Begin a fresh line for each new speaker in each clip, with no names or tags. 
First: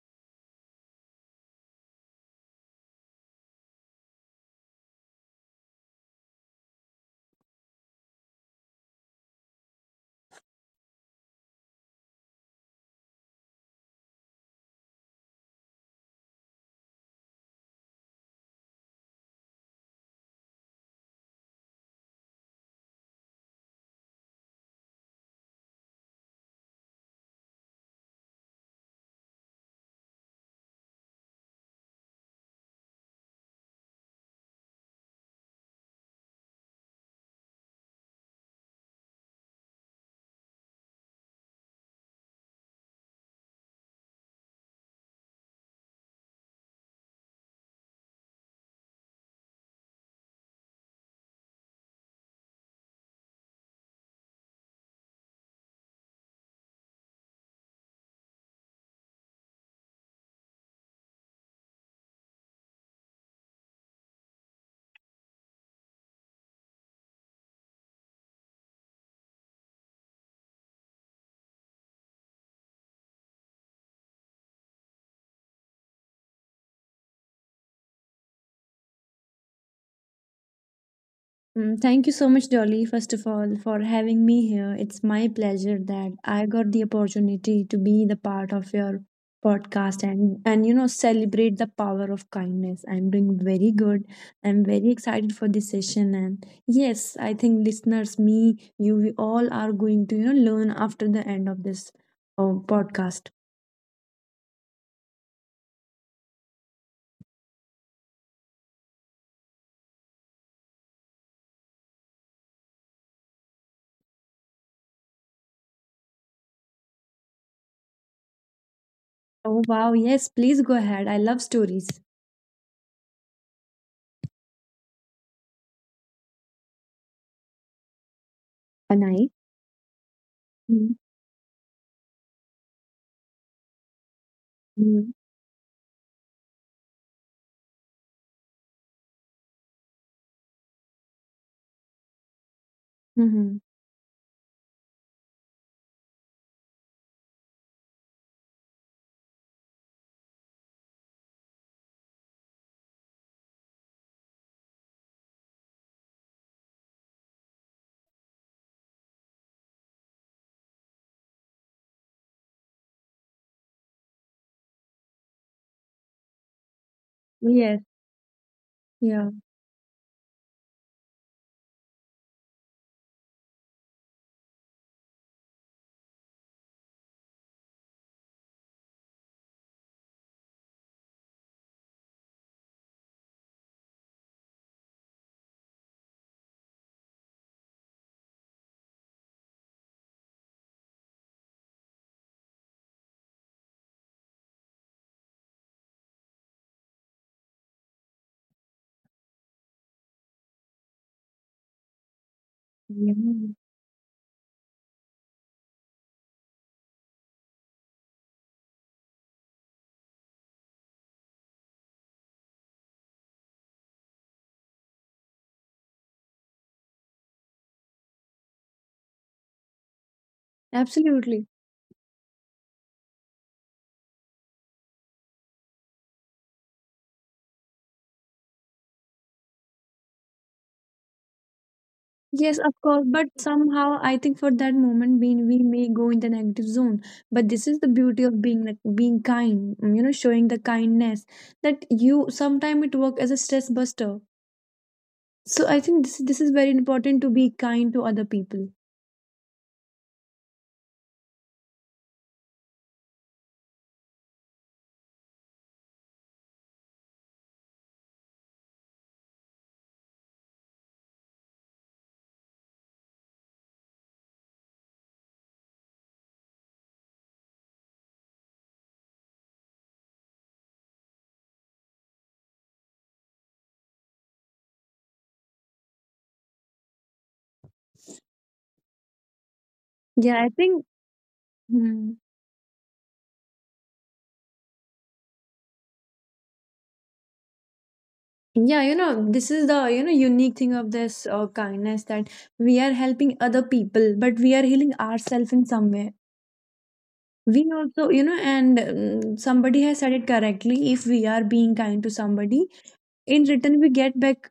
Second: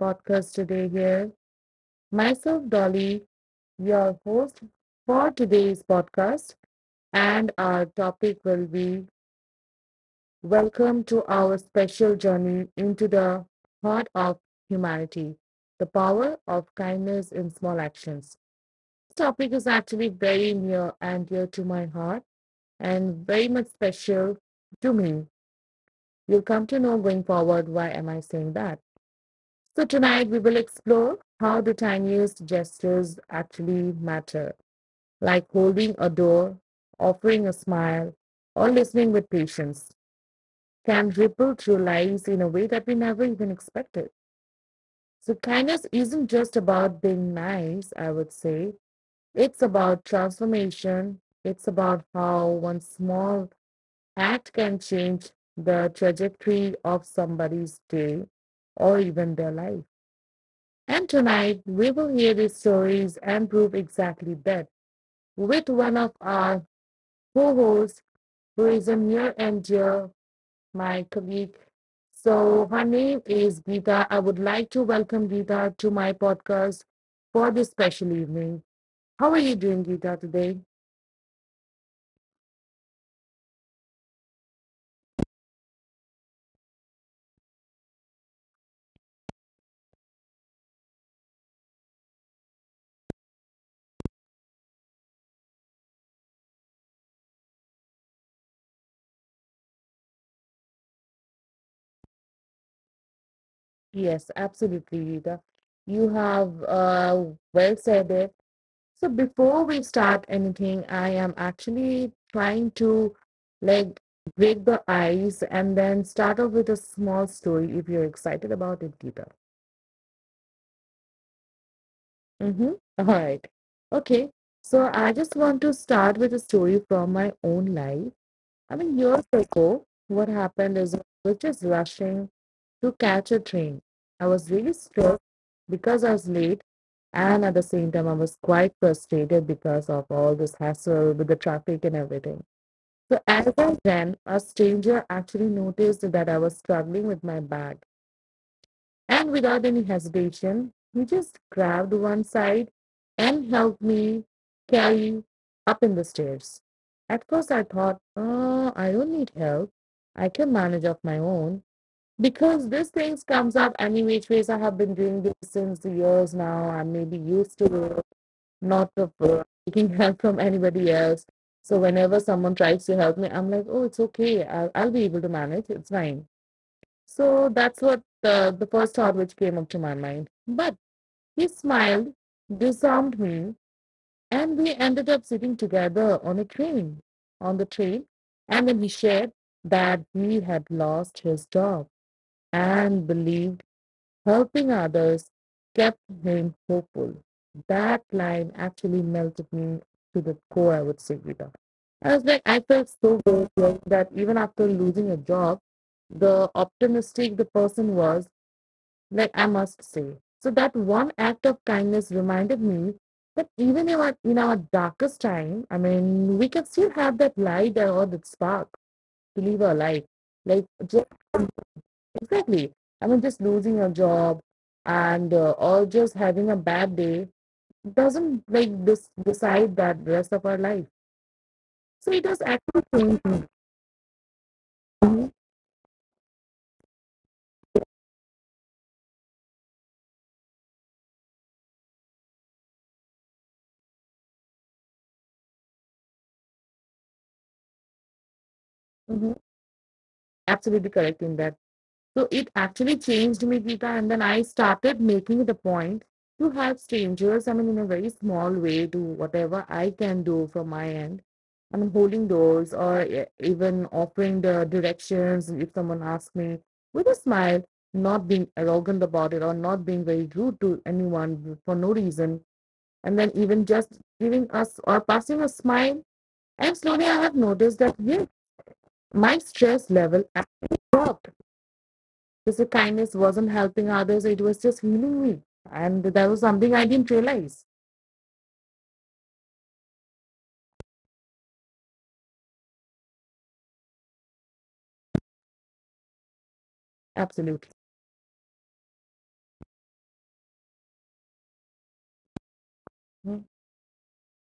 podcast today here. Myself Dolly, your host for today's podcast, and our topic will be welcome to our special journey into the heart of humanity, the power of kindness in small actions. This topic is actually very near and dear to my heart and very much special to me. You'll come to know going forward why am I saying that. So, tonight we will explore how the tiniest gestures actually matter, like holding a door, offering a smile, or listening with patience, can ripple through lives in a way that we never even expected. So, kindness isn't just about being nice, I would say. It's about transformation. It's about how one small act can change the trajectory of somebody's day or even their life. And tonight we will hear these stories and prove exactly that with one of our co hosts who is a near and dear, my colleague. So her name is Geeta. I would like to welcome Geeta to my podcast for this special evening. How are you doing, Geeta, today?
Thank you so much, Dolly, first of all, for having me here. It's my pleasure that I got the opportunity to be the part of your podcast and celebrate the power of kindness. I'm doing very good. I'm very excited for this session and yes, I think listeners, me, you, we all are going to learn after the end of this podcast.
Yes, absolutely, Geeta. You have well said it. So before we start anything, I am actually trying to like break the ice and then start off with a small story if you're excited about it, Geeta.
Oh wow, yes, please go ahead. I love stories.
Mm-hmm. All right. Okay. So I just want to start with a story from my own life. I mean,
Anai.
years ago, what happened
Mm-hmm.
is I was just rushing to catch a train. I was really stressed because I was late, and at the same time, I was quite frustrated because of all this hassle with the traffic and everything. So, as
Mm-hmm.
I ran, a stranger actually noticed that I was struggling with my bag. And without any hesitation, he just grabbed one side and helped me carry up in the stairs. At first, I thought, oh, I don't need help. I can manage of my own because these things comes up any which ways. I have been doing this since the years now. I may be used
Yes.
to not of
Yeah.
taking help from anybody else. So whenever someone tries to help me, I'm like, oh, it's okay. I'll be able to manage. It's fine, so that's what the first thought which came up to my mind. But he smiled, disarmed me, and we ended up sitting together on the train. And then he shared that he had lost his job and believed helping others kept him hopeful. That line actually melted me to the core, I would say, Rita. I was like, I felt
Yeah.
so good that even after losing a job, the optimistic the person was like, I must say. So that one act of kindness reminded me that even in our darkest time, I mean, we can still have that light or that spark to live our life. Like,
Absolutely.
exactly. I mean, just losing a job and or just having a bad day doesn't like this decide that rest of our life. So it does
Yes, of
actually
course.
change
But
me.
somehow, I think for that moment,
Mhm,
being we may go in the negative zone. But this is the beauty of being like being kind. You know, showing the kindness that you sometimes it work as a stress buster. So I think this is very important to be kind to other people.
mhm. Absolutely correct in that. So it actually changed me, Geeta. And then I started making it a point to help strangers, I mean, in a very small way, do whatever I can do from my end. I mean, holding doors or even offering the directions if someone asks me with a smile, not being arrogant about it or not being very rude to anyone for no reason. And then even just giving us or passing a smile. And slowly I have noticed that, yes, my stress level
Yeah, I
actually
think.
dropped,
hmm,
just the kindness wasn't helping others, it was just healing me. And that was something I didn't realize.
Yeah, you know, this is the unique thing of this kindness that we are helping other people, but we are healing ourselves in some way. We
Absolutely.
also and somebody has said it correctly, if we are being kind to somebody, in
Mm.
return we get back.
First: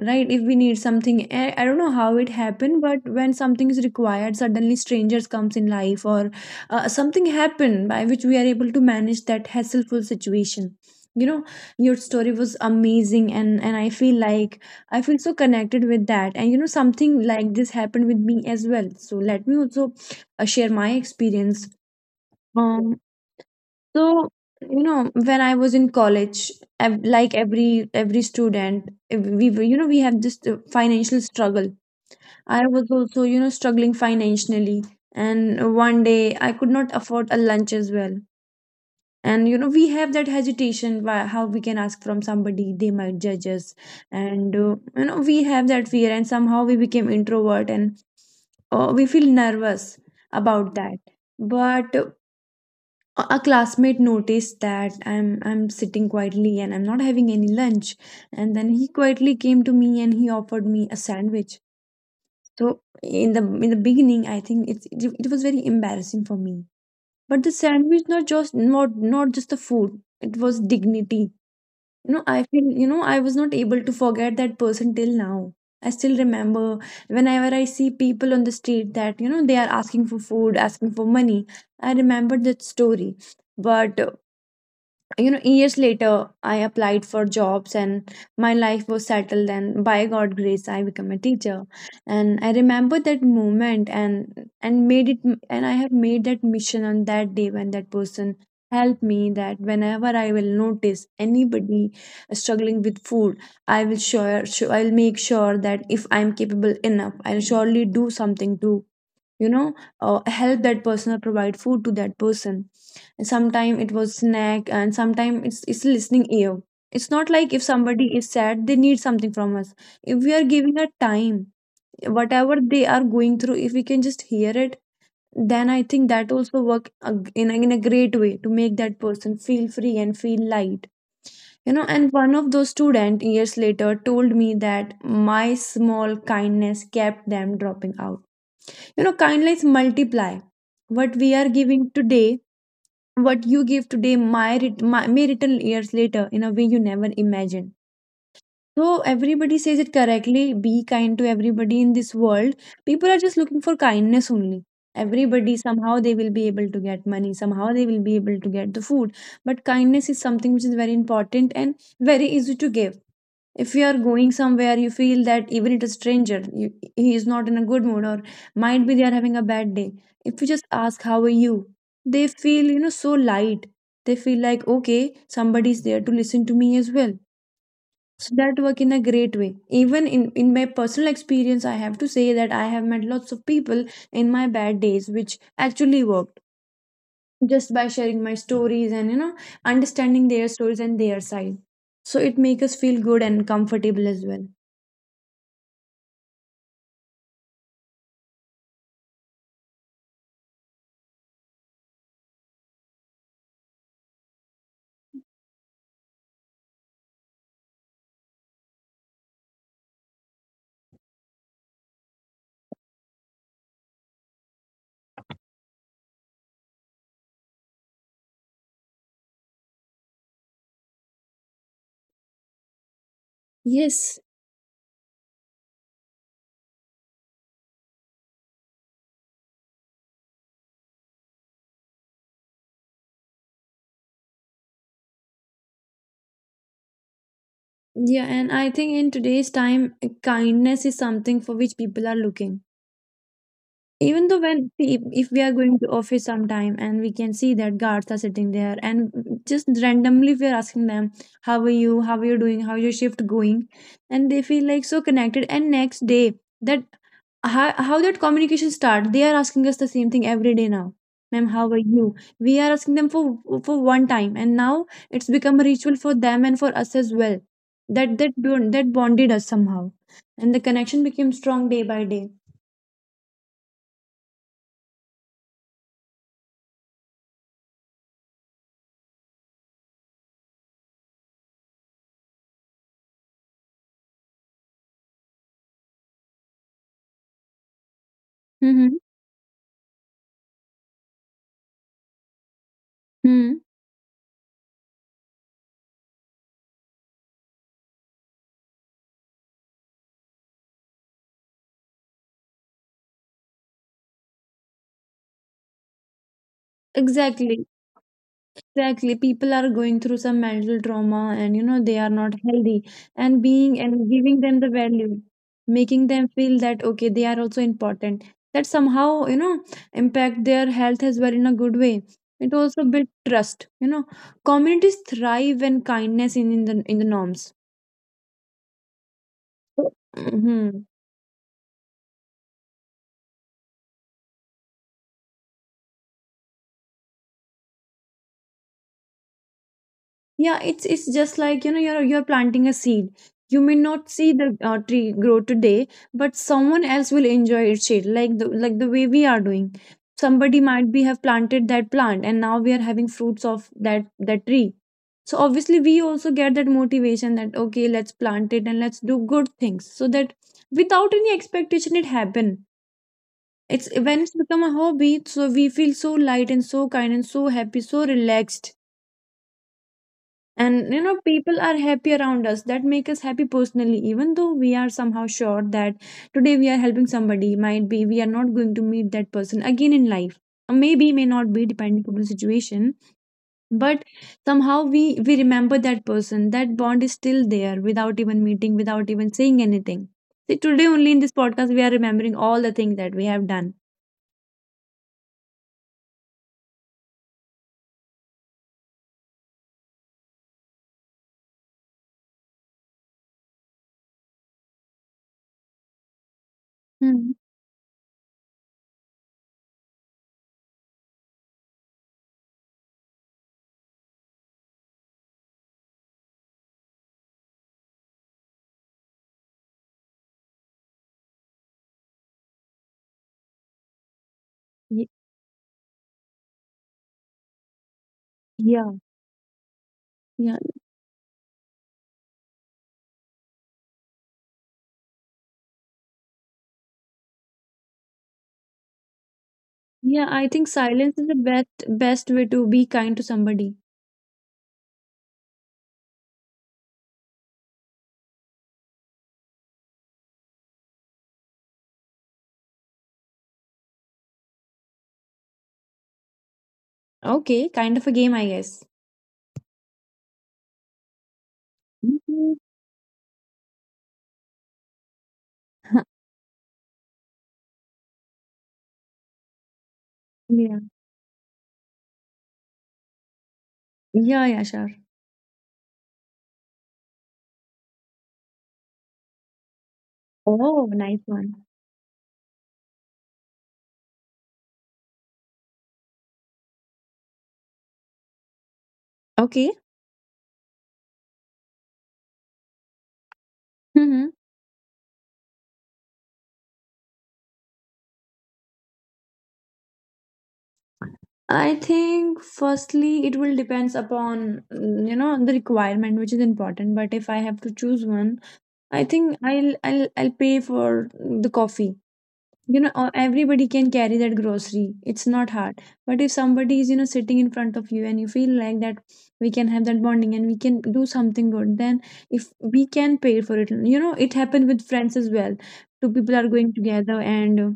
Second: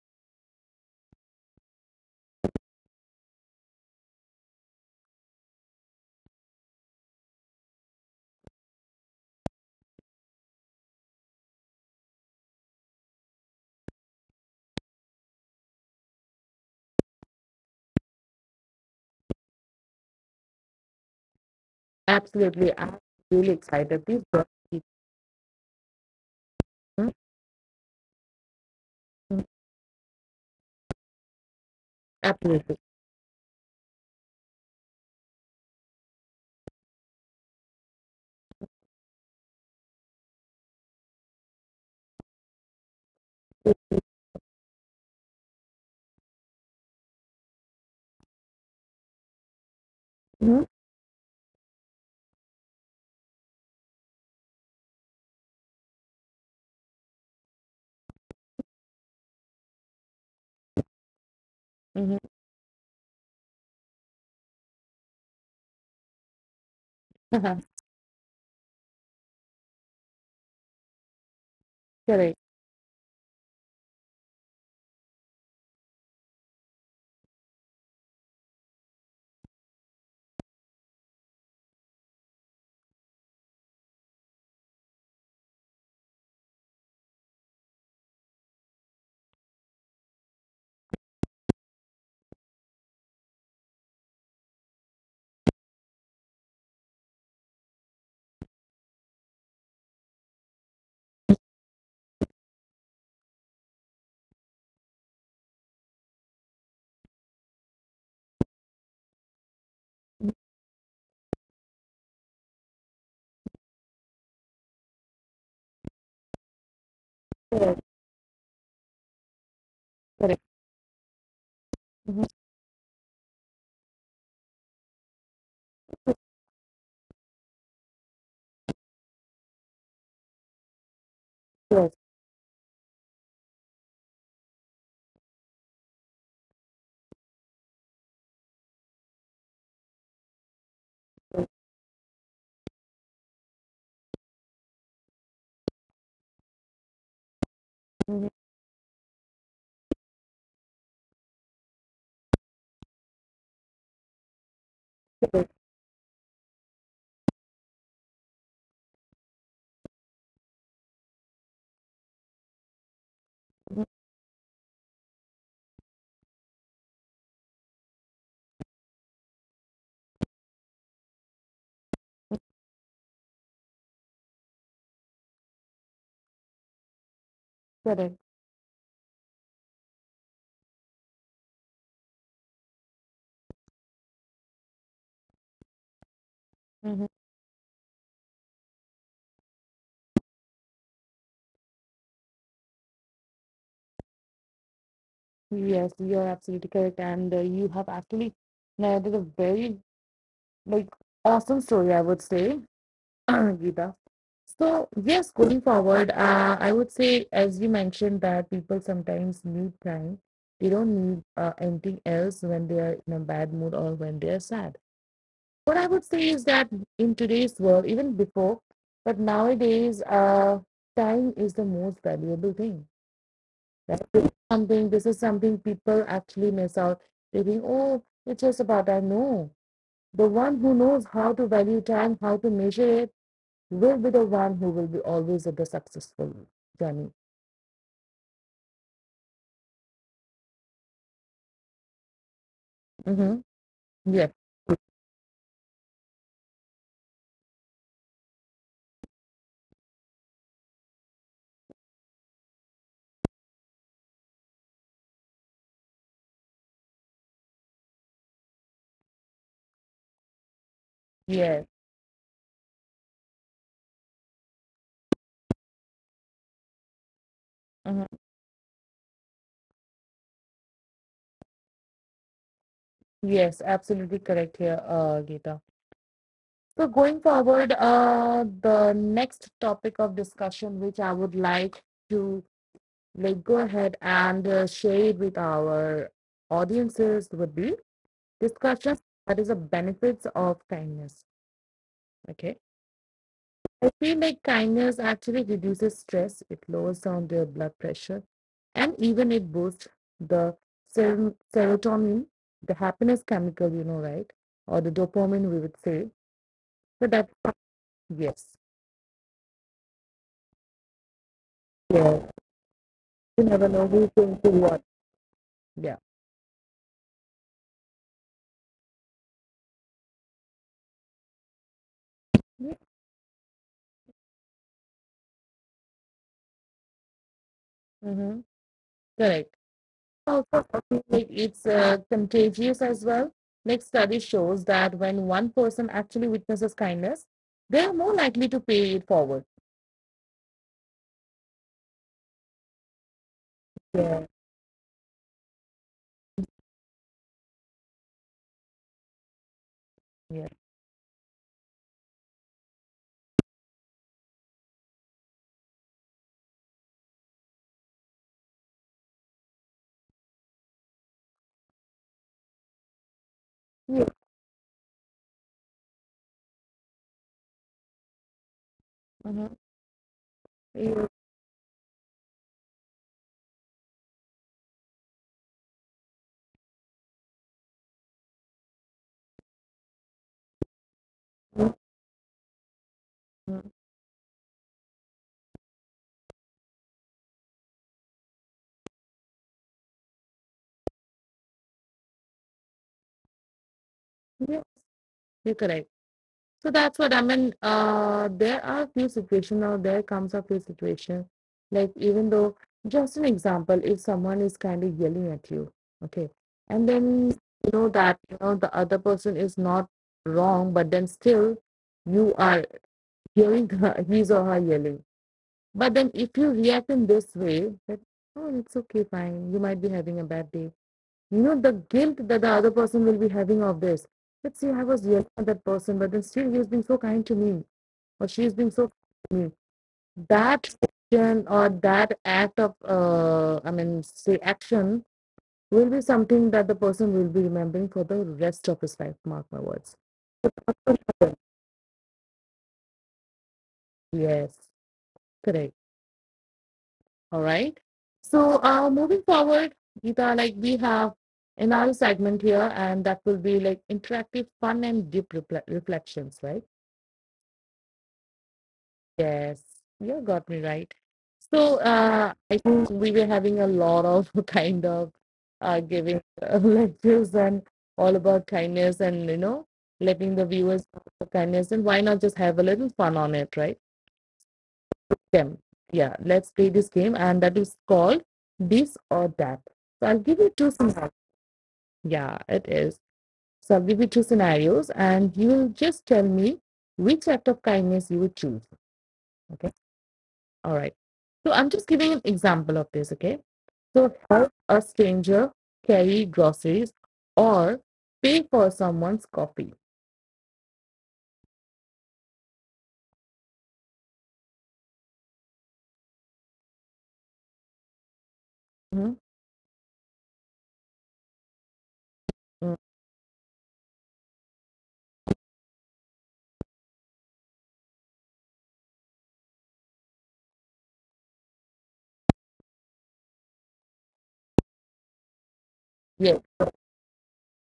Right, if we need something, I don't know how it happened, but when something is required, suddenly strangers comes in life, or something happen by which we are able to manage that hassleful situation, you know. Your story was amazing, and I feel like I feel so connected with that, and you know something like this happened with me as well, so let me also share my experience.
Absolutely.
um
I'm really excited. Please
so,
go
you
ahead.
know, when I was in college,
Mm,
every student,
mm,
you know we have this financial struggle. I
absolutely.
was also you know struggling financially, and one day I could not afford a lunch as well. And you know we have that hesitation, why, how we can ask from somebody, they might judge us, and you know we have that fear, and somehow we became introvert and we feel nervous
Mm-hmm.
about that. But a classmate noticed that I'm sitting quietly and I'm not having any lunch, and then he quietly came to me and he offered me a sandwich.
Mm-hmm.
So in the beginning, I think it was very embarrassing for me. But the
Uh-huh.
sandwich, not just the food, it was dignity. You know,
Correct.
I feel, you know, I was not able to forget that person till now. I still remember, whenever I see people on the street that you know they are asking for food, asking for money, I remember that story. But you know, years later, I applied for jobs and my life was settled, and by god grace I became a teacher. And I remember that moment, and made it, and I have made that mission on that day, when that person helped me, that whenever I will notice anybody struggling with food, I will sure I'll make sure that if I'm capable enough, I'll surely do something to, you know, help that person or provide food to that person. Sometime it was snack, and sometime it's listening ear. It's not like if
Correct.
somebody is sad they need something from us. If we are
Correct.
giving a time,
Mm-hmm.
whatever they are going through, if we can just hear it, then I think that also in a great way to make that person feel free and feel light. You know,
Yes.
and one of those student years later told me that my small kindness kept them dropping out. You know, kindness multiply. What we are giving today, what you give today might may return years later in a way you never imagined.
Mm-hmm.
So everybody says it correctly. Be kind to everybody in this world. People are just looking for kindness only. Everybody
Correct.
somehow they will be able to get money. Somehow they will be able to get the food. But kindness is something which is very important and very easy to give. If you
Mm-hmm.
are going somewhere, you feel that even it is stranger, you, he is not in a good mood, or might be they are having a bad day, if you just ask how are you, they feel you know so light. They feel like okay, somebody is there to listen to me as well.
Correct.
So that work in a great way. Even in my personal experience I have to say that I have met lots of people in my bad days which actually worked,
Mm-hmm.
just by sharing my stories, and you know understanding their stories and their side. So it makes us feel good and comfortable as well.
Yes, you're absolutely correct. And you have actually narrated a very like awesome story, I would say. Gita. So, yes, going forward, I would say, as you mentioned, that people sometimes need time. They don't need anything else when they are in a bad mood or when they are sad. What I would say is that in today's world, even before, but nowadays, time is the most valuable thing. Right?
Yes,
This is something people actually miss out. They think, oh, it's just about I know. The one who knows how to value time, how to measure it will be the one who will be always at the successful journey.
yeah, and I think in today's time, kindness is something for which people are looking.
Mm-hmm.
Even
Yes,
though, when if we are going to office sometime and we can see that guards are sitting there, and just randomly we are asking them how are you, how are you doing, how is your shift going, and they feel like so connected. And next day, that how that communication start, they are asking us the same thing every day now. Ma'am, how
yes,
are you? We are asking them for one time and now it's become a ritual for them and for us as well,
mhm.
that that bonded us somehow, and the connection became strong day by day.
Yes, absolutely correct here, Geeta. So going forward, the next topic of discussion, which I would like to like go ahead and share it with our audiences, would be discussion
Mm-hmm.
that is the benefits of kindness. Okay.
Mm-hmm.
I feel like kindness actually reduces stress, it lowers down their blood pressure, and even it boosts the serotonin, the happiness chemical, you know, right? Or the dopamine, we would say. So that's,
Exactly.
yes.
Exactly. People are going through some mental trauma and you know they are
Yeah.
not healthy,
You
and
never
being
know who's
and
going
giving
to
them the
what.
value,
Yeah.
making them feel that okay, they are also important. That somehow, you know, impact their health as well in a good way. It also builds trust. You know, communities thrive when kindness in the norms.
Mm-hmm. Correct. Also,
Mm-hmm.
I feel like it's contagious as well. Next study shows that when one person actually witnesses kindness, they are more likely to pay it forward.
Yeah, it's just like you know you're planting a seed. You may not
Yeah.
see the tree grow today, but someone else will enjoy its shade, like the way we are doing.
Yeah.
Somebody might be have planted that plant, and now we are having fruits of that tree. So obviously we also get that motivation that okay, let's plant it and let's do good things, so that without any expectation it happen. It's
Yeah.
when it's become a hobby, so we feel so light and so kind and so happy, so relaxed.
Mhm.
And you
Yeah,
know people are happy around us, that make us happy personally, even though we are somehow sure that today we are helping somebody, might be we are not going to meet that person again in life. Or maybe may not be, depending upon the situation.
yeah,
But somehow we remember that person, that bond is still there without even meeting, without even saying anything. See, today only in this podcast we are remembering all the things that we have done.
you're correct. So that's what I mean. There comes a few situations. Like, even though, just an example, if someone is kind of yelling at you, okay, and
Hmm.
then you know that you know the other person is not wrong, but then still you are hearing her, his or her yelling. But then if you react in this way, that oh, it's okay, fine, you might be having a bad day. You know, the guilt that the other person will be having of this. Let's say I
Ye-
was yelling at that person, but then still he has been so kind to me, or she has been so
yeah,
kind to me.
yeah,
That action or that act of, I mean, say action will be something that the person will be remembering for the rest of his life. Mark my words.
yeah, I think silence is the best way to be kind to somebody.
Yes, correct. All right. So, moving forward, Geeta, like we have another segment here, and that will be like interactive fun and deep reflections, right?
Okay, kind of a game, I guess.
Yes, you got me right. So
Mhm.
I think we were having a lot of kind of giving lectures and all about kindness, and you know, letting the
Yeah.
viewers know the kindness, and why not just have a little fun on it, right?
Yeah, yeah, sure.
Game. Yeah, let's play this game, and that is called this or that. So I'll give you two
Oh,
scenarios.
nice one.
Yeah, it is. So I'll give you two scenarios and you will just tell me which act of kindness you would choose.
Okay.
Okay. All right. So I'm just giving an example of this, okay? So
Mm-hmm.
help a stranger carry groceries or pay for someone's coffee.
I think firstly it will depends upon, you know, the requirement which is important. But if I have to choose one, I
Mm-hmm.
think I'll pay for the coffee. You know, everybody can carry that grocery, it's not hard. But if somebody is you know sitting in front of you and you feel like that we can have that bonding and we can do something good, then if we can pay for it, you know it happened with friends as well. Two people
Yes.
are going together and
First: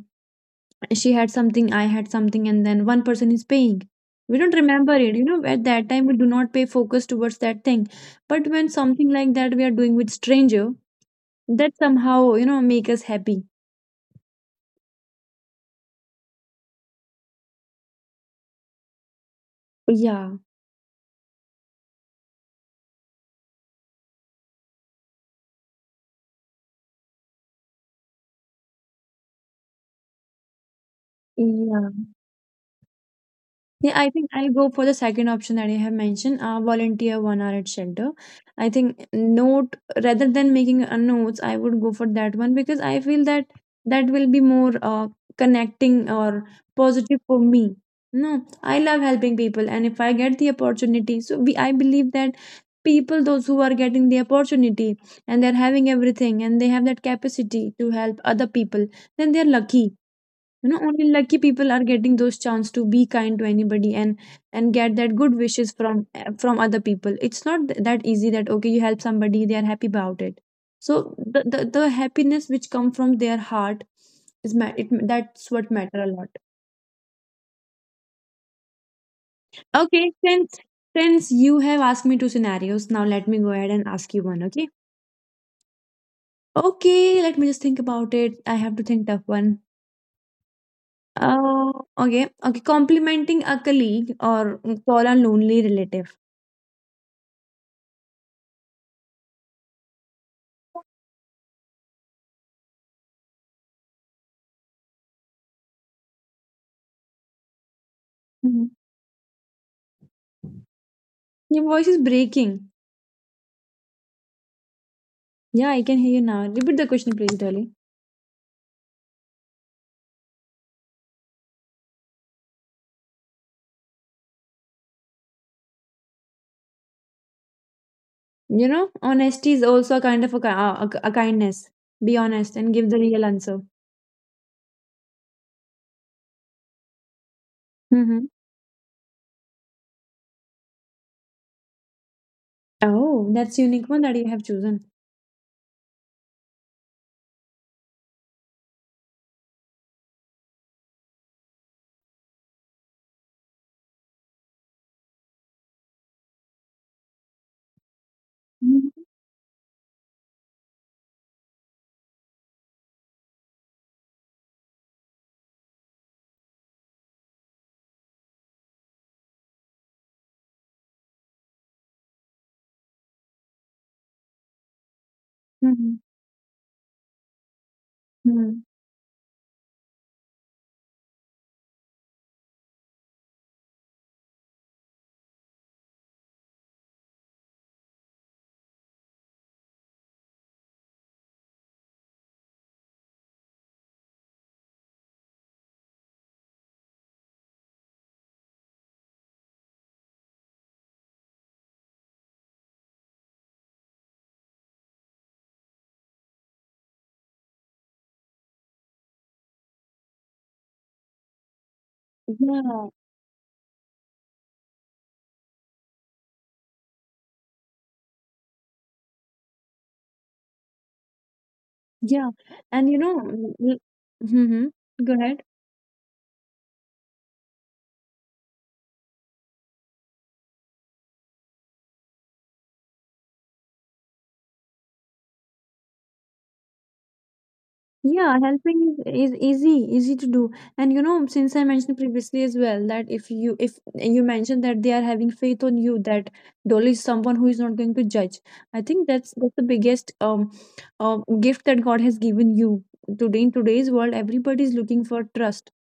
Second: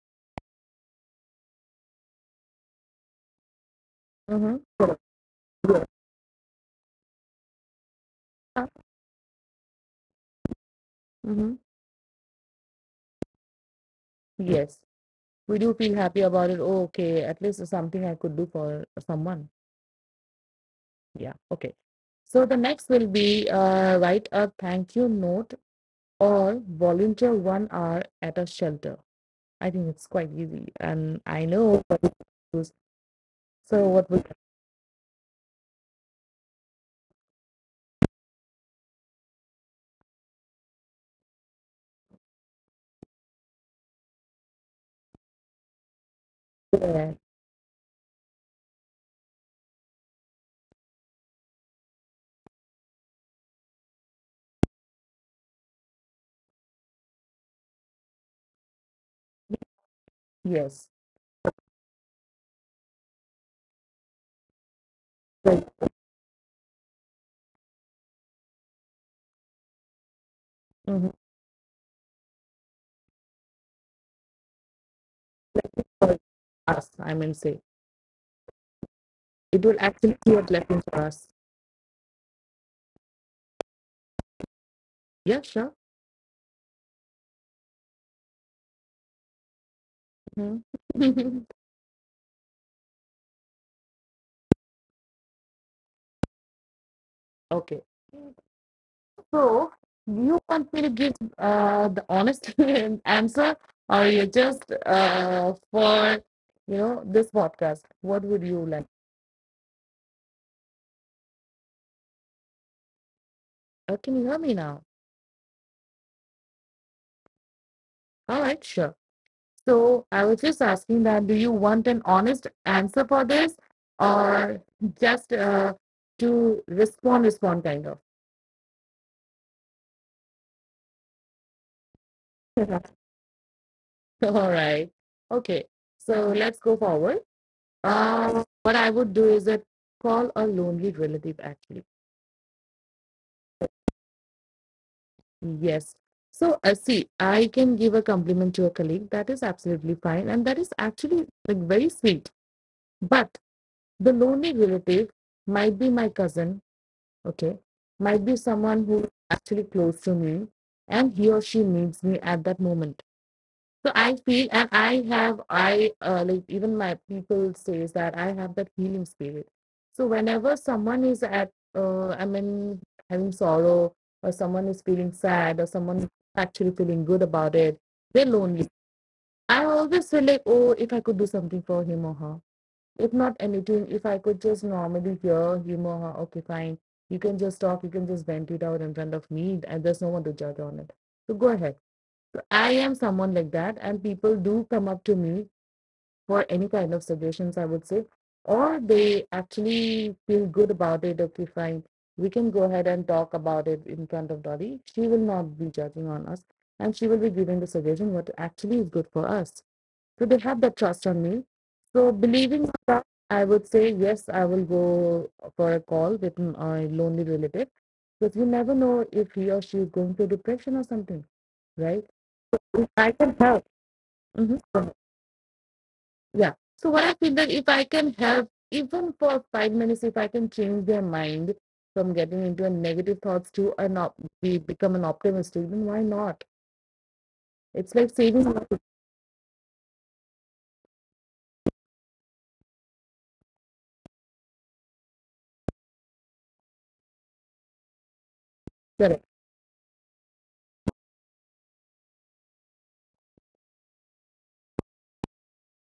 she had something, I had something, and then one person is paying. We don't
Mm-hmm.
remember it, you know, at
Yes.
that time we do not pay focus towards that thing. But
Uh
when something like that we are doing with stranger,
hmm.
that somehow you know make us happy.
Yes. We do feel happy about it. Oh, okay, at least there's something I could do for someone.
Yeah,
Yeah, okay. So the next will be write a thank you note or volunteer 1 hour at a shelter. I think it's quite easy, and I know
yeah.
what it is. So
Yeah, I
what we
think
can
I'll go for the second option that I have mentioned, volunteer 1 hour at shelter. I think note, rather than making a notes, I would go for that one because I feel that that will be more connecting or
do there,
positive for me. No, I love helping people, and if I get the opportunity, so we I believe that people those who are getting the opportunity and they're having everything and they have that capacity to help other people, then they're lucky. You know,
yes,
only lucky people are getting those chance to be kind to anybody and get that good
so,
wishes from from other people. It's not that easy that okay you help somebody, they are happy about it. So
mhm,
the happiness which come from their heart is ma- it, that's what matter a
for
lot.
us, I mean say it will
Okay,
actually create
since
lessons for us.
since you have asked me two scenarios, now let me go ahead and ask you one. Okay,
Yeah, sure.
okay, let me just think about it. I have to think tough one.
Mhm.
Oh, okay. Okay. Complimenting a colleague or call a lonely relative.
Okay. So you want me to give the honest answer, or you just for you know this podcast? What would you
Mm-hmm.
like?
Your voice is breaking.
Can you hear me now?
Yeah, I can hear you now. Repeat the question, please, darling.
All right, sure. So I was just asking that: do you want an honest answer for this, or just to respond kind of?
You know, honesty is also a kind of a kindness. Be honest and give the real answer.
All right. Okay. So let's go forward.
Mm-hmm.
What I would do is that call a lonely relative actually.
Oh, that's unique one that you have chosen.
Yes. So, see, I can give a compliment to a colleague. That is absolutely fine. And that is actually like very sweet. But the lonely relative might be my cousin, okay? Might be someone
Mm-hmm.
who is actually close to me, and he or she needs me at that moment. So I feel, and I have, I like even my people says that I have that healing spirit. So whenever someone is at, I mean, having sorrow, or someone is feeling sad, or someone is actually feeling good about it, they're
Hmm.
lonely. I always feel like, oh, if I could do something for him or her. If not anything, if I could just normally hear him or her, okay, fine. You can just talk, you can just vent it out in front of me, and there's no one to judge on it. So go ahead. I am someone like that, and people do come up to me for any kind of suggestions, I would say, or they actually feel good about it. Okay, fine, we can go ahead and talk about it in front of Dolly. She will not be judging on us, and she will be giving the suggestion what actually is good for us. So they have that trust on me. So believing on
Yeah,
that, I would say yes, I will go for a call with my lonely relative, because you never know if he or she is going through depression or something, right?
yeah. And you
I can
know,
help.
mm-hmm.
Mm-hmm.
Go ahead.
Yeah. So what I feel that if I can help, even for 5 minutes, if I can change their mind from getting into a negative thoughts to an become an optimistic, then why not? It's like
Yeah,
saving lives.
helping is easy, easy to do. And you know, since I mentioned previously as well that if you mentioned that they are having faith on you, that Dolly is someone who is not going to judge. I think
Correct.
that's the biggest gift that God has given you. Today in today's world, everybody is looking for trust.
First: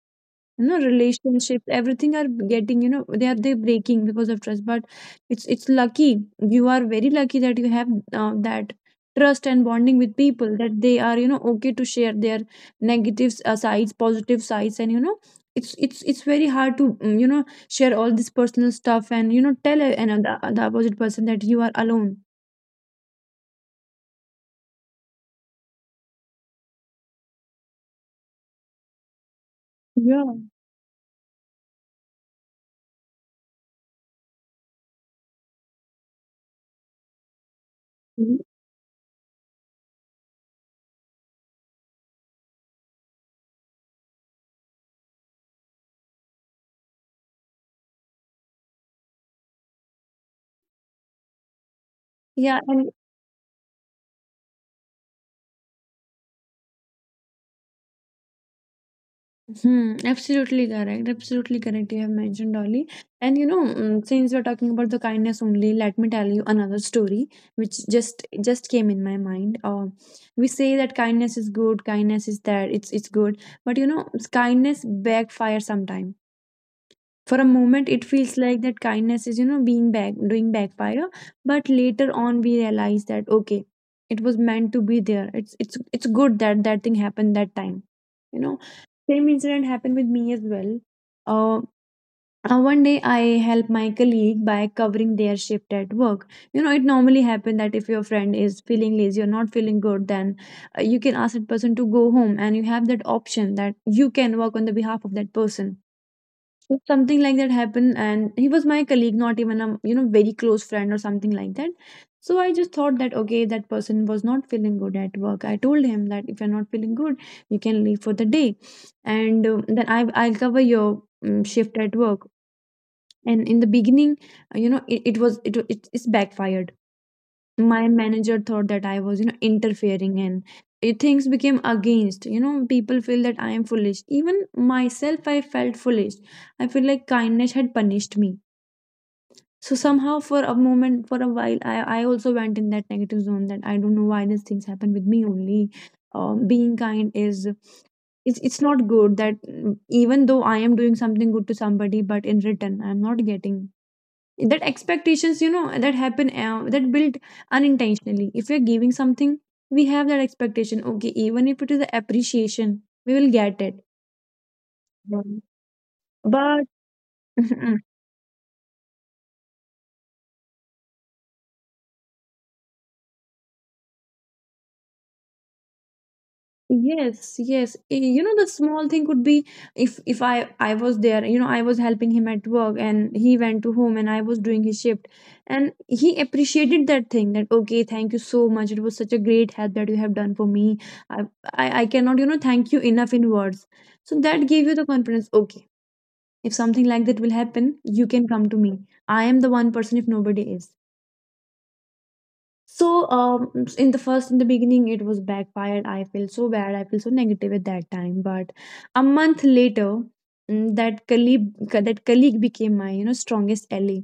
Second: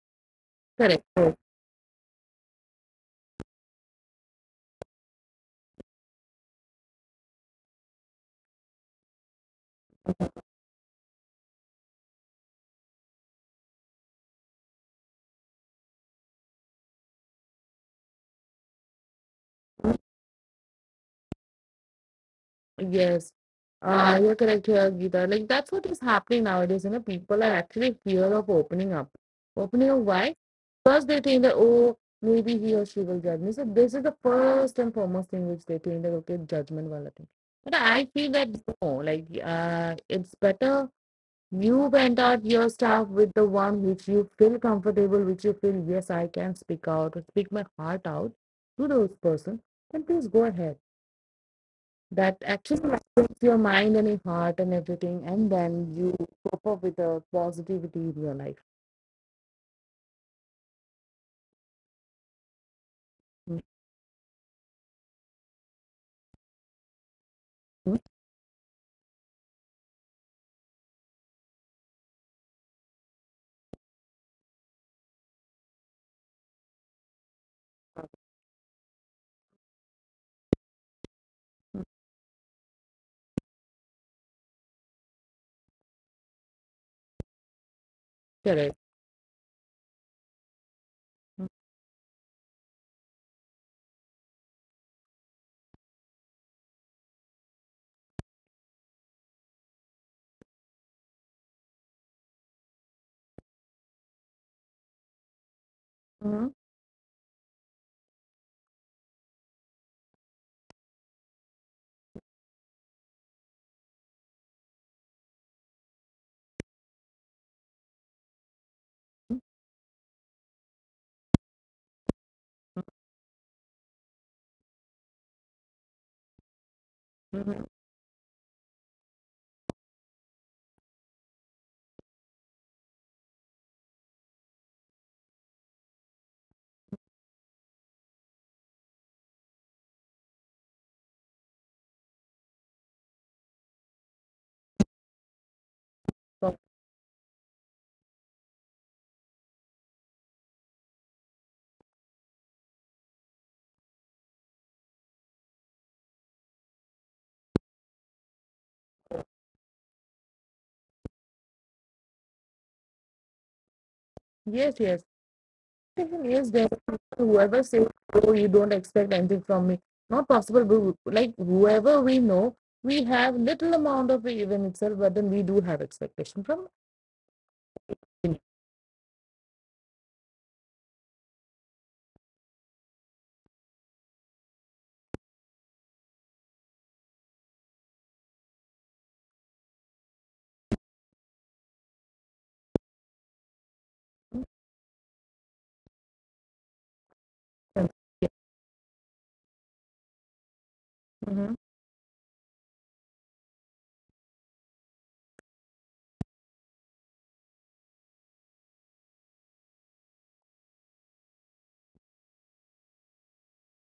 You know,
Correct.
relationships, everything are getting, you know, they breaking because of trust, but it's lucky. You are very lucky that you have that trust and bonding with people, that they are, you know, okay to share their negative sides, positive sides. And you know, it's it's very hard to you know, share all this personal stuff and you know tell another the opposite person that you are alone.
Yes, you're correct here, Geeta. Like that's what is happening nowadays. You know, people are actually fear of opening up. Opening up
Yeah,
why? First they think that oh maybe he or she will judge me. So this is the first and foremost thing which they think that okay, judgment wala thing. But I feel that no, it's better you went out your stuff with the one which you feel comfortable, which you feel yes I can speak out or speak my heart out to those person. Then please go ahead, that
yeah,
actually
and
lightens your mind and your heart and everything, and then you cope up with the positivity in your life.
hmm, absolutely correct. Absolutely correct. You have mentioned Dolly. And you know, since we're talking about the kindness only, let me tell you another story which
Mhm.
just came in my mind. We say that kindness is good, kindness is that it's good, but you know, kindness backfires sometime. For a moment it feels like that kindness is, you know, being back doing backfire, but later on we realize that okay, it was meant to be there. It's it's good that that thing happened that time, you know.
Correct.
Same incident happened with me as well. uh, one day I helped my colleague by covering their shift at work. You know it normally happens that if your friend is feeling lazy or not feeling good, then you can ask that person to go home, and you have that option that you can work on the behalf of that person.
Hmm.
Something like that happened, and he was my colleague, not even a, you know, very close friend or something like that. So I just thought that okay, that person was not feeling good at work. I told him that if you're not feeling good, you can leave for the day, and then I'll cover your shift at work. And in the beginning, you know it it's backfired.
Hmm.
My manager thought that I was, you know, interfering, and things became against. You know, people feel that I am foolish. Even myself I felt foolish. I feel like kindness had punished me. So somehow for a moment, for a while, I also went in that negative zone that I don't know why these things happen with me only. Um,
So,
being kind is it's not good that, even though I am doing something good to somebody, but in return I am not getting that expectations. You know that happen, that build unintentionally. If we're giving something, we have that expectation. Okay, even if it is the appreciation, we will get it.
yes, yes.
Yeah.
The thing is
But
that whoever says, "Oh, you don't expect anything from me," not possible. But like whoever we know, we have little amount of even itself, but then we do have expectation from
yes, yes. Eh, you know
him.
the small thing could be, if I was there, you know, I was helping him at work and he went to home and I was doing his shift, and he appreciated that thing that okay, thank you so much, it was such a great help that you have done for me. i I cannot, you know, thank you enough in words. So that gave you the confidence. Okay, if something like that will happen,
Mm-hmm.
you can come to me. I am the one person if nobody is.
Mm-hmm.
So in the first, in the beginning it was backfired. I feel so bad. I feel so negative at that time. But a month later, that colleague became my, you know, strongest ally.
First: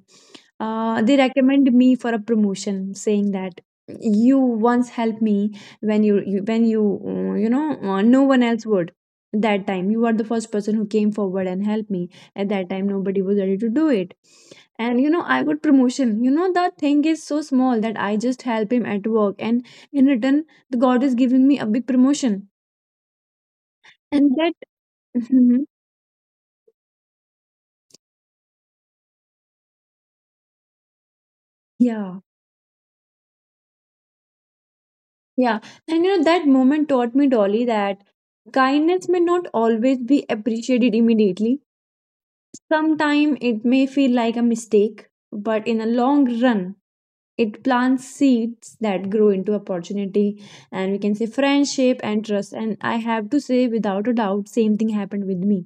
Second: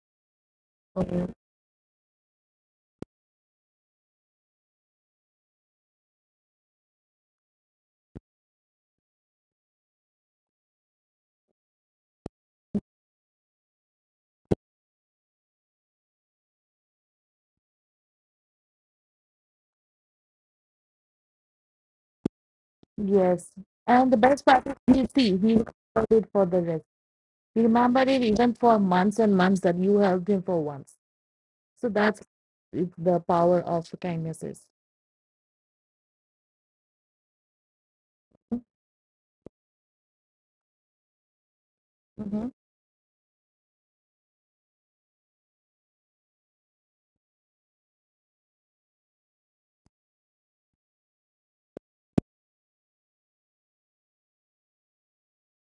They
Okay.
recommend me for a promotion, saying that you once helped me when you know, no one else would. That time you were the first person who came forward and helped me. At that time nobody was ready to do it, and you know, I got promotion. You know that thing is so small that I just help him at work, and in return the god is giving me a big promotion.
Yes, and the
And
best
that.
part is he see he
Mhm.
got it for the rest. He remembered it even for months and months that you helped him for once. So
Yeah,
that's the power of kindnesses.
yeah, and you know that moment taught me, Dolly, that kindness may not always be appreciated immediately.
Mhm. Mhm.
Sometime it may feel like a mistake, but in a long run, it plants seeds that grow into opportunity, and we can say friendship and trust. And I have to say, without a doubt, same thing happened with me.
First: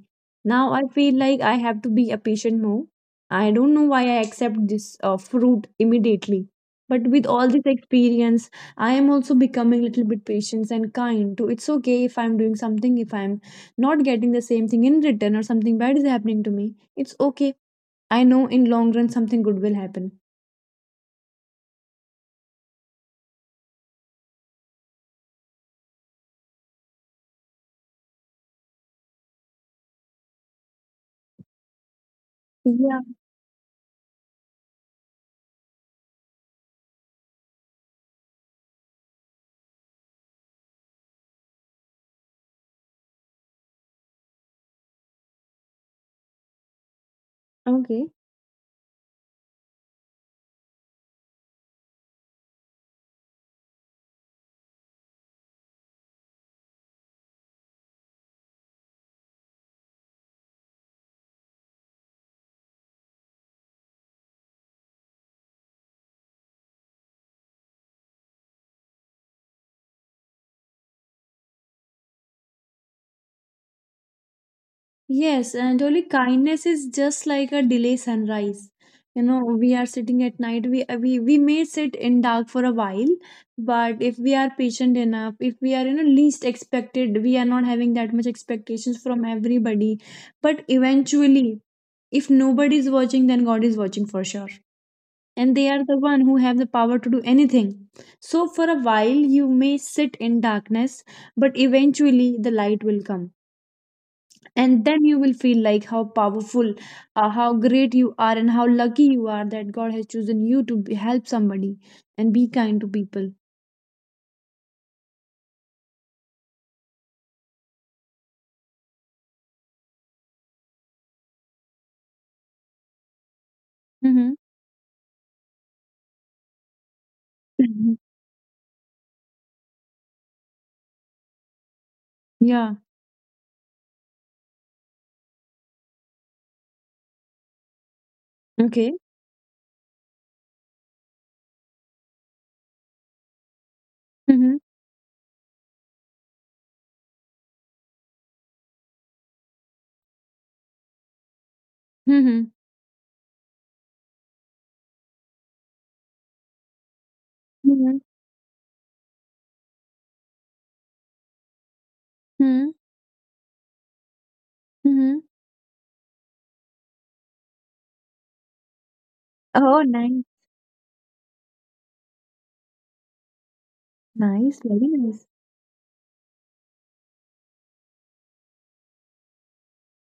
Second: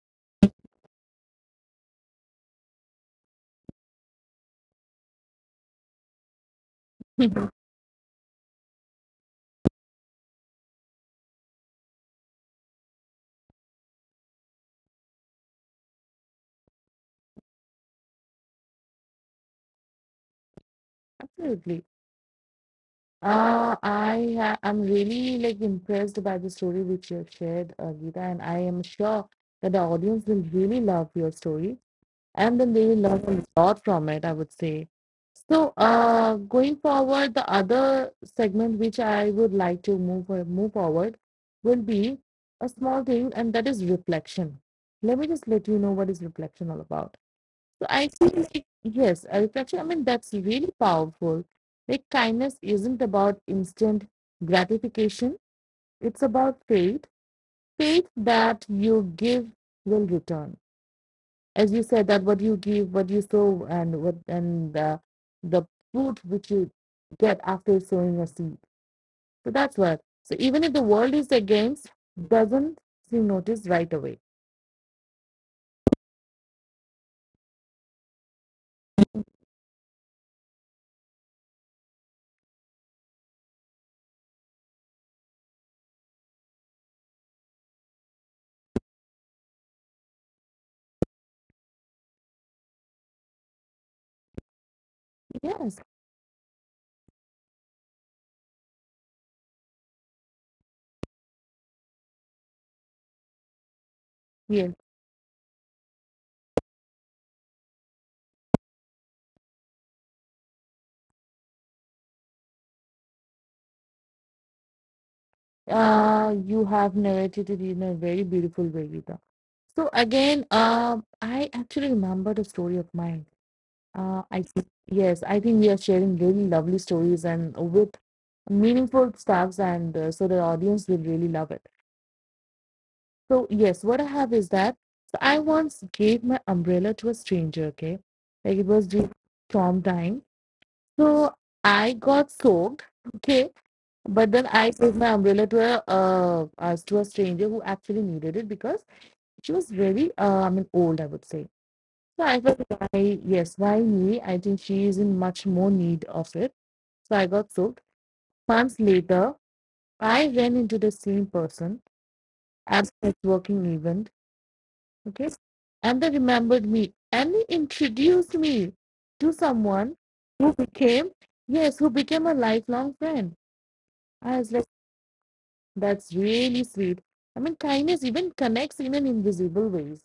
Now I feel like I have to be a patient more. I don't know why I accept this fruit immediately. But with all this experience, I am also becoming a little bit patient and kind to. It's okay if I'm doing something, if I'm not getting the same thing in return, or something bad is happening to me. It's okay. I know in long run something good will happen.
Absolutely. I'm really like impressed by the story which you have shared, Geeta, and I am sure that the audience will really love your story and then they will
Yeah.
learn a lot from it, I would say. So, going forward, the other segment which I would like to move forward will be a small thing, and that is reflection. Let me just let you know what is reflection all about. So, I
Okay.
feel like yes, a reflection. I mean, that's really powerful. Like kindness isn't about instant gratification; it's about faith, faith that you give will return, as you said, that what you give what you sow and what and the fruit which you get after sowing a seed, so that's what, so even if the world is against doesn't seem notice right away.
Yes, and only kindness is just like a delay sunrise. You know, we are sitting at night. We, we may sit in dark for a while, but if we are patient enough, if we are, you know, least expected, we are not having that much expectations from everybody. But eventually, if nobody is watching, then God is watching for sure, and they
Yes,
are the one who have the power to do anything. So for a while, you may sit in darkness, but eventually the light will come,
yes.
and then you will feel like how powerful, how great you are, and how lucky you are that god has chosen you to be, help somebody and be kind to people.
You have narrated it in a very beautiful way, Gita. So again, I actually remembered a story of mine.
Mm-hmm.
I think yes I think we are sharing really lovely stories and
Mm-hmm.
with meaningful stuffs, and so the audience will really love it.
Yeah.
So yes, what I have is that, so I once gave my umbrella to a stranger, okay? Like it was
Okay.
during storm time. So I got soaked, okay? But then
Mm-hmm.
I gave my umbrella to a stranger who actually needed it because she was very I mean old, I would say. So I
Mm-hmm.
felt why, yes, why me? I think she is in much more need of it. So I got soaked.
Mm-hmm.
Months later, I ran into the same person at a networking event.
Mm-hmm.
Okay. And they remembered me and they introduced me to
Oh,
someone
nice.
who became, yes, who became a lifelong friend. I was
Nice,
like,
very nice.
that's really sweet. I mean, kindness even connects in an invisible ways.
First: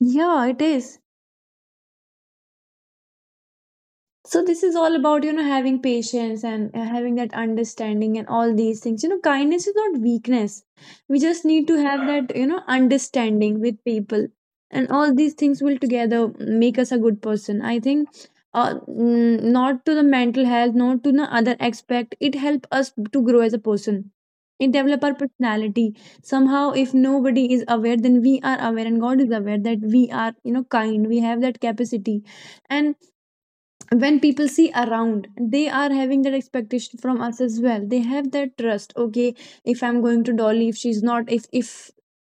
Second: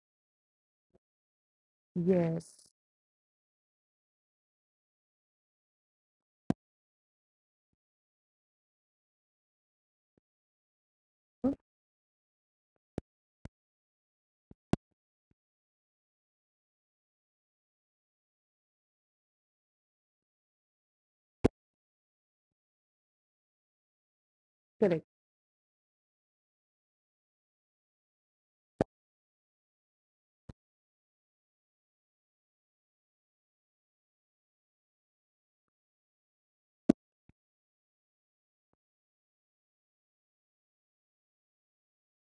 Yeah, it is.
Yes.
So this is all about, you know, having patience and, having that understanding and all these things. You know, kindness is not weakness. We just
Mm.
need to have that, you know, understanding with people, and all these things will together make us a good person. I think, not to the mental health, not to the other aspect. It helps us to grow as a person. It develop
Correct.
our personality somehow. If nobody is aware, then we are aware, and God is aware that we are, you know, kind. We have that capacity, and when people see around, they are having that expectation from us as well. They have that trust. Okay, if I'm going to Dolly, if she's not,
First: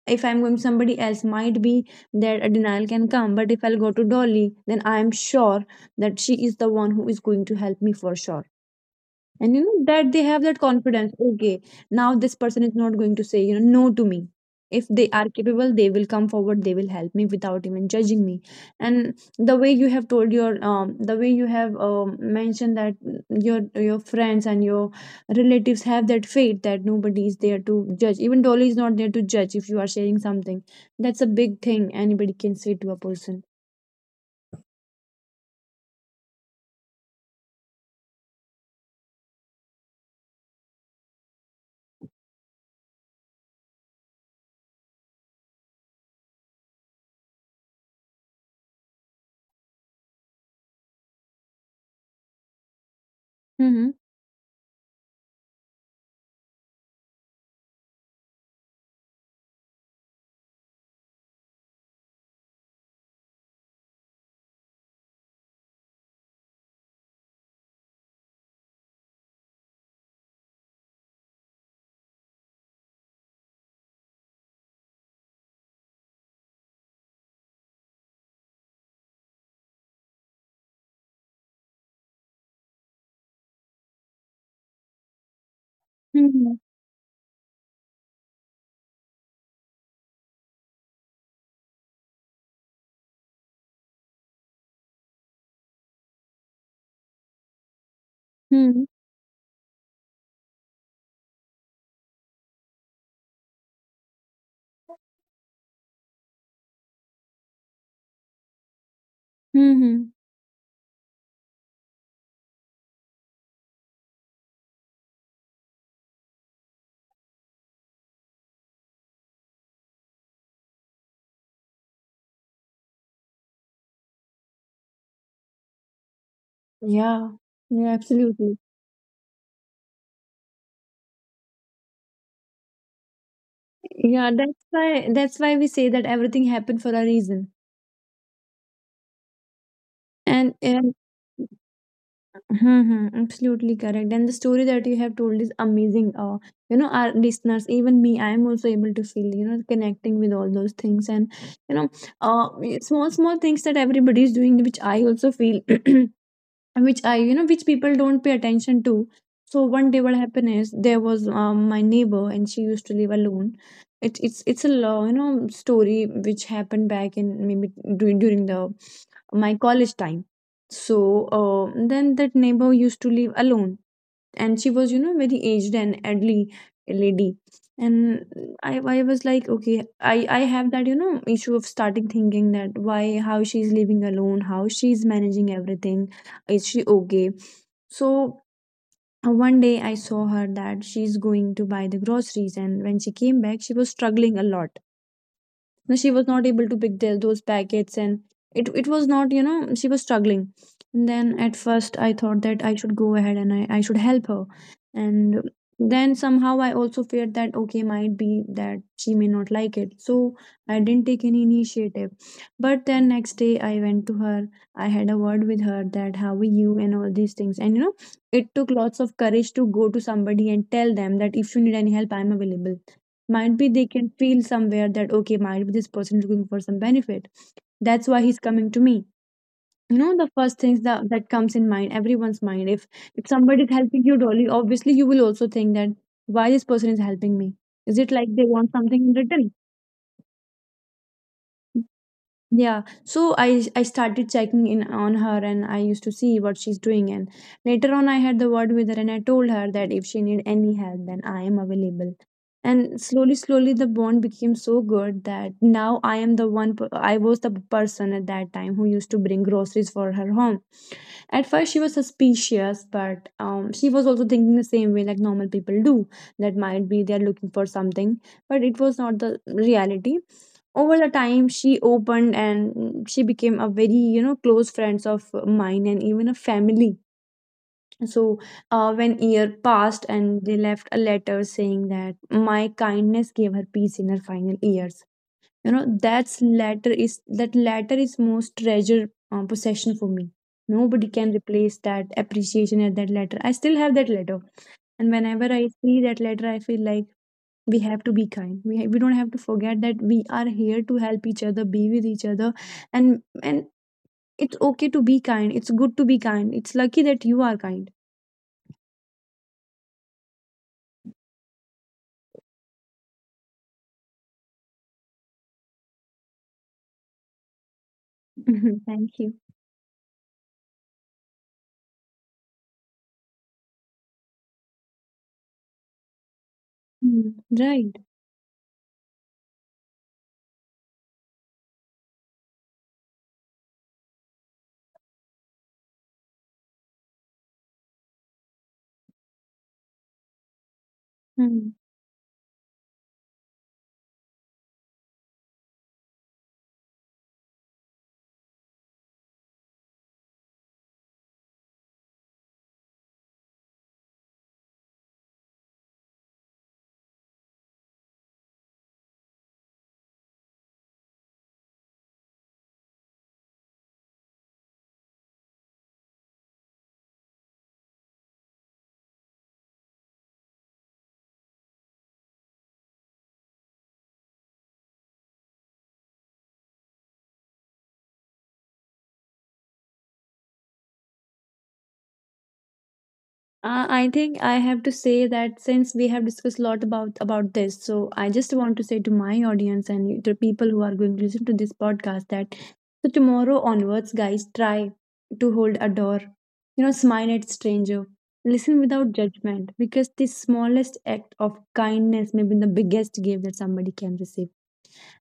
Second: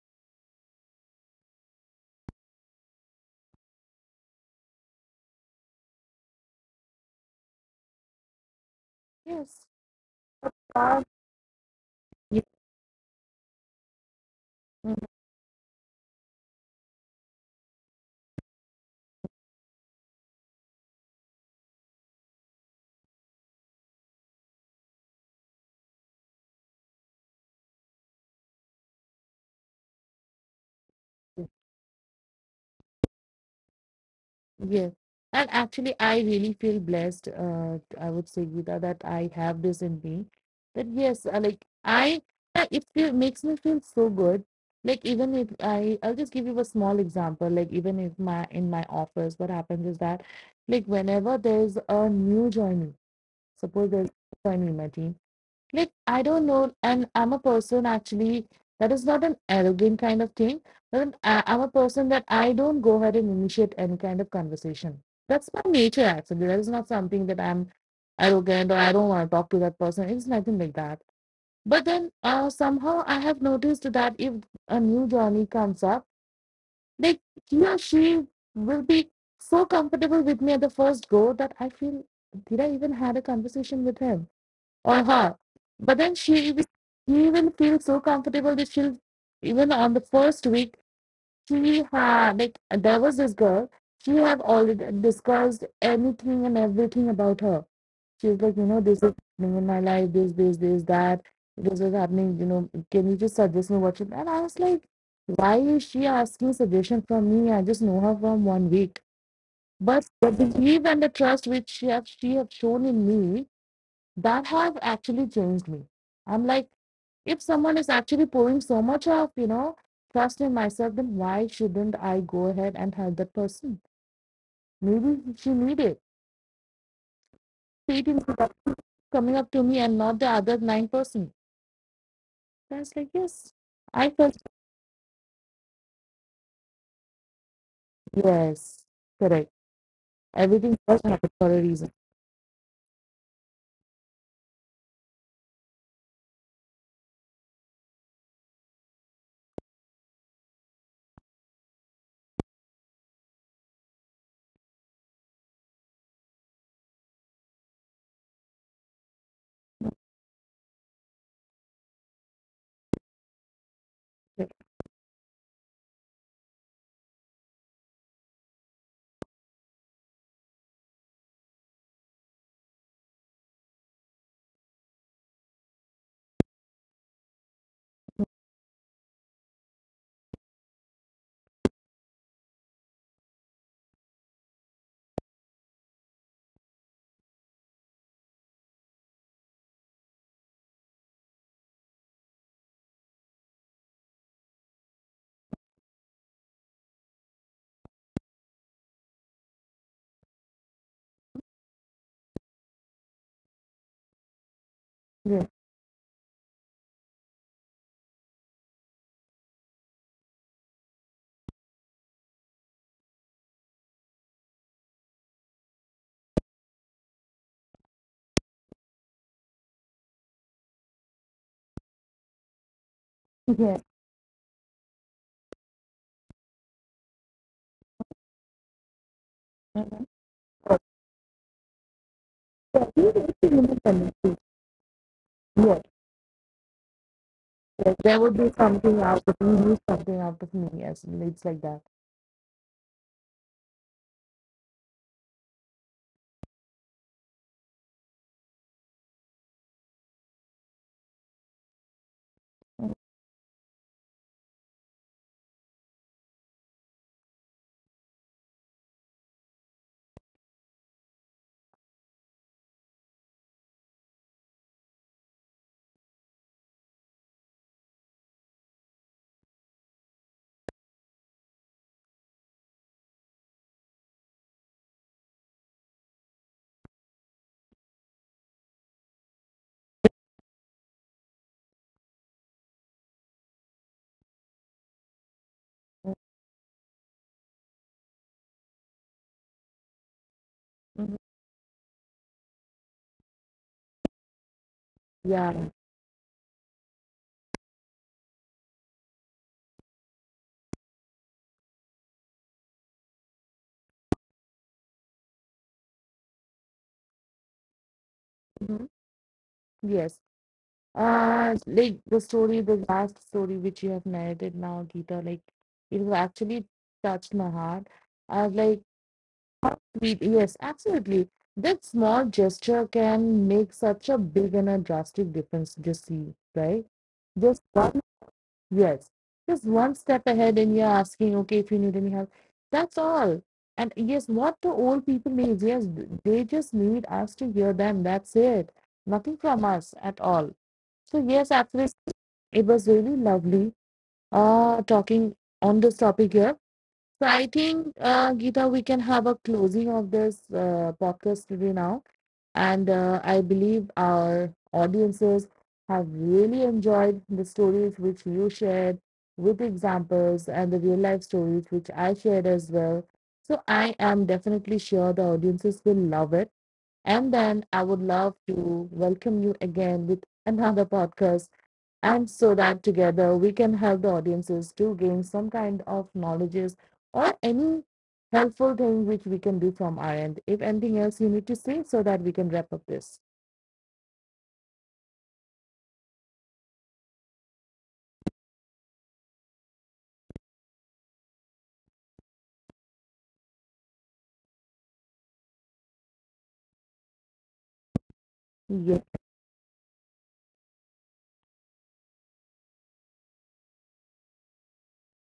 if I'm going to somebody else, might be that a denial can come. But if I'll go to Dolly, then I'm sure that she is the one who is going to help me for sure. And you
Yes.
know that they have that
Uh,
confidence. Okay, now this
yeah.
person is not going to say, you know, no to me. If they are capable, they will come forward, they will help me without even judging me. And the way you have told your, the way you have mentioned that your your friends and your relatives have that faith that nobody is there to judge, even Dolly is not there to judge if you are sharing something. That's a
Mm.
big thing anybody can say to a person.
Yes. And actually, I really feel blessed. I would say, Gita, that I have this in me. That yes, it feel, makes me feel so good. Like even if I, I'll just give you a small example. Like even if my in my office, what happens is that, like whenever there's a new joinee,
Mm-hmm.
suppose there's a new joinee in my team, like, I don't know. And I'm a person actually that is not an arrogant kind of thing, I'm a person that I don't go ahead and initiate any kind of conversation. That's my nature, actually. That is not something that I'm arrogant or I don't want to talk to that person. It's nothing like that. But then somehow I have noticed that if a new journey comes up, like, he or she will be so comfortable with me at the first go that I feel, did I even had a conversation with him? Or her. But then she
Mm-hmm.
will- she will feel so comfortable that she'll even on the first week she had, like there was this girl, she have already discussed anything and everything about her. She's like, you know,
Mm-hmm.
this is happening in my life, this that this is happening, you know, can you just suggest me what should, and I was like, why is she asking suggestion from me, I just know her from one week, but
Mm-hmm.
the belief and the trust which she have shown in me, that have actually changed me. I'm like, if someone is actually pouring so much of, you know, trust in myself, then why shouldn't I go ahead and help that person? Maybe she needed
Yeah, yeah,
faith in
absolutely.
coming up to me and not the other nine person. That's like, yes, I
Yeah,
felt
that's why, we say that everything happened for a reason.
yes, correct.
And,
Everything
and
does happen for a reason.
hmm, hmm, absolutely correct. And the story that you have told is amazing. You know, our listeners, even me, I am also able to feel, you know, connecting with all those things, and you know, uh, small small things that everybody is doing, which I also feel which I, you know, which people don't pay attention to. So one day, what happened is there was my neighbor, and she used to live alone. It, it's
Okay.
it's a you know story which happened back in maybe during the my college time. So then that neighbor used to live alone, and she was, you know, very aged and elderly lady. And I was like okay, I have that, you know, issue of starting thinking that why, how she's living alone, how she's managing everything, is she okay. So one day I saw her that she's going to buy the groceries, and when she came back, she was struggling a lot. No, she was not able to pick those packets. And it was not, she was struggling. And then at first I thought that I should go ahead and I should help her.
Yeah,
And then somehow I also feared that, okay, might be that she may not like it, so I didn't take any initiative. But then next day I went to her. I had a word with her that how are you and all these things, and it took lots of courage to go to somebody and tell them that if you need any help, I'm available. Might be
yeah.
they can feel somewhere that, okay, might be this person looking for some benefit, that's why he's coming to me.
Mhm.
The first things that, comes in mind, everyone's mind,
Yeah, you
if
need to
somebody is
remember
helping
me
you,
too.
Dolly, obviously you will also think
Yeah.
that why this person is helping me,
Like,
is it
there
like
would
they
be
want
something
something in
out of
return?
you, something out of me. Yes, it's like that.
Yeah, so I started checking in on her, and I used to see what she's doing. And later on I had the word with her, and I told her that if she need any help then I am available. And slowly slowly the bond became so good that now I am the I was the person at that time who used to bring groceries for her home. At first she was suspicious, but she was also thinking the same way like normal people do, that might be they're looking for something, but it was not the reality. Over the time she opened and she became a very, close friends of mine and even a family. So when year passed, and they left a letter saying that my kindness gave her peace in her final years. That letter is most treasured possession for me. Nobody
Mhm.
can replace that appreciation at that letter. I still have that letter, and whenever I
Yeah.
see that letter I feel like we have to be kind. We don't have to forget that we are here to help each other, be with each other. And it's okay to be kind, it's good to be kind, it's lucky that you are kind.
Mhm. Yes. Like the story, the last story which you have narrated now, Geeta, like, it will actually touched my heart. I was like,
Thank you.
sweet, yes, absolutely. That small gesture can make such a big and a drastic difference, just see, right?
Mm,
Just
right.
one. Yes. Just one step ahead and you're asking, okay, if you need any help. That's all. And yes, what the old people need, yes, they just need us to hear them. That's it. Nothing from us at all. So yes,
Mm.
actually, it was really lovely talking on this topic here. So I think, Gita, we can have a closing of this podcast today now. And I believe our audiences have really enjoyed the stories which you shared with examples and the real life stories which I shared as well. So I am definitely sure the audiences will love it. And then I would love to welcome you again with another podcast and so that together we can help the audiences to gain some kind of knowledges or any helpful thing which we can do from our end. If anything else you need to say so that we can wrap up this.
I think I have to say that since we have discussed a lot about this, so I just want to say to my audience and to people who are going to listen to this podcast that so tomorrow onwards, guys, try to hold a door, you know, smile at stranger, listen
Yes,
without judgment, because the smallest act of kindness may be the biggest gift that somebody can receive.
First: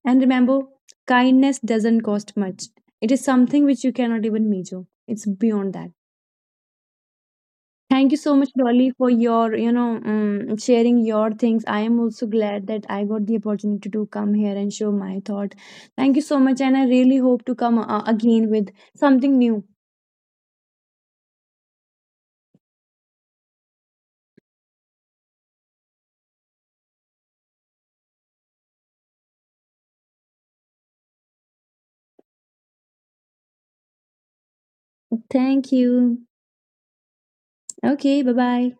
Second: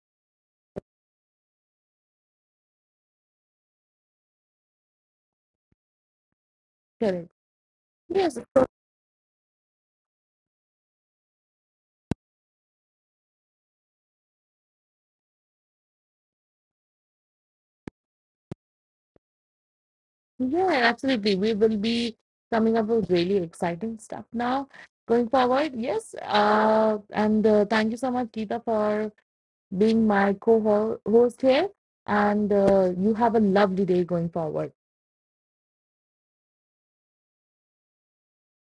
And remember, kindness doesn't cost much. It is something which you cannot even measure. It's beyond that.
correct.
Thank you so
Yes,
much, Dolly, for your, sharing your things. I am also glad that I got the opportunity to come here and show my thought. Thank you so much, and I really hope to come again with something new.
yeah, absolutely. We will be coming up with really exciting stuff now going forward. Yes, and thank you so much, Geeta, for being my co-host here. And you have a lovely day going forward.
Thank you. Okay, bye bye.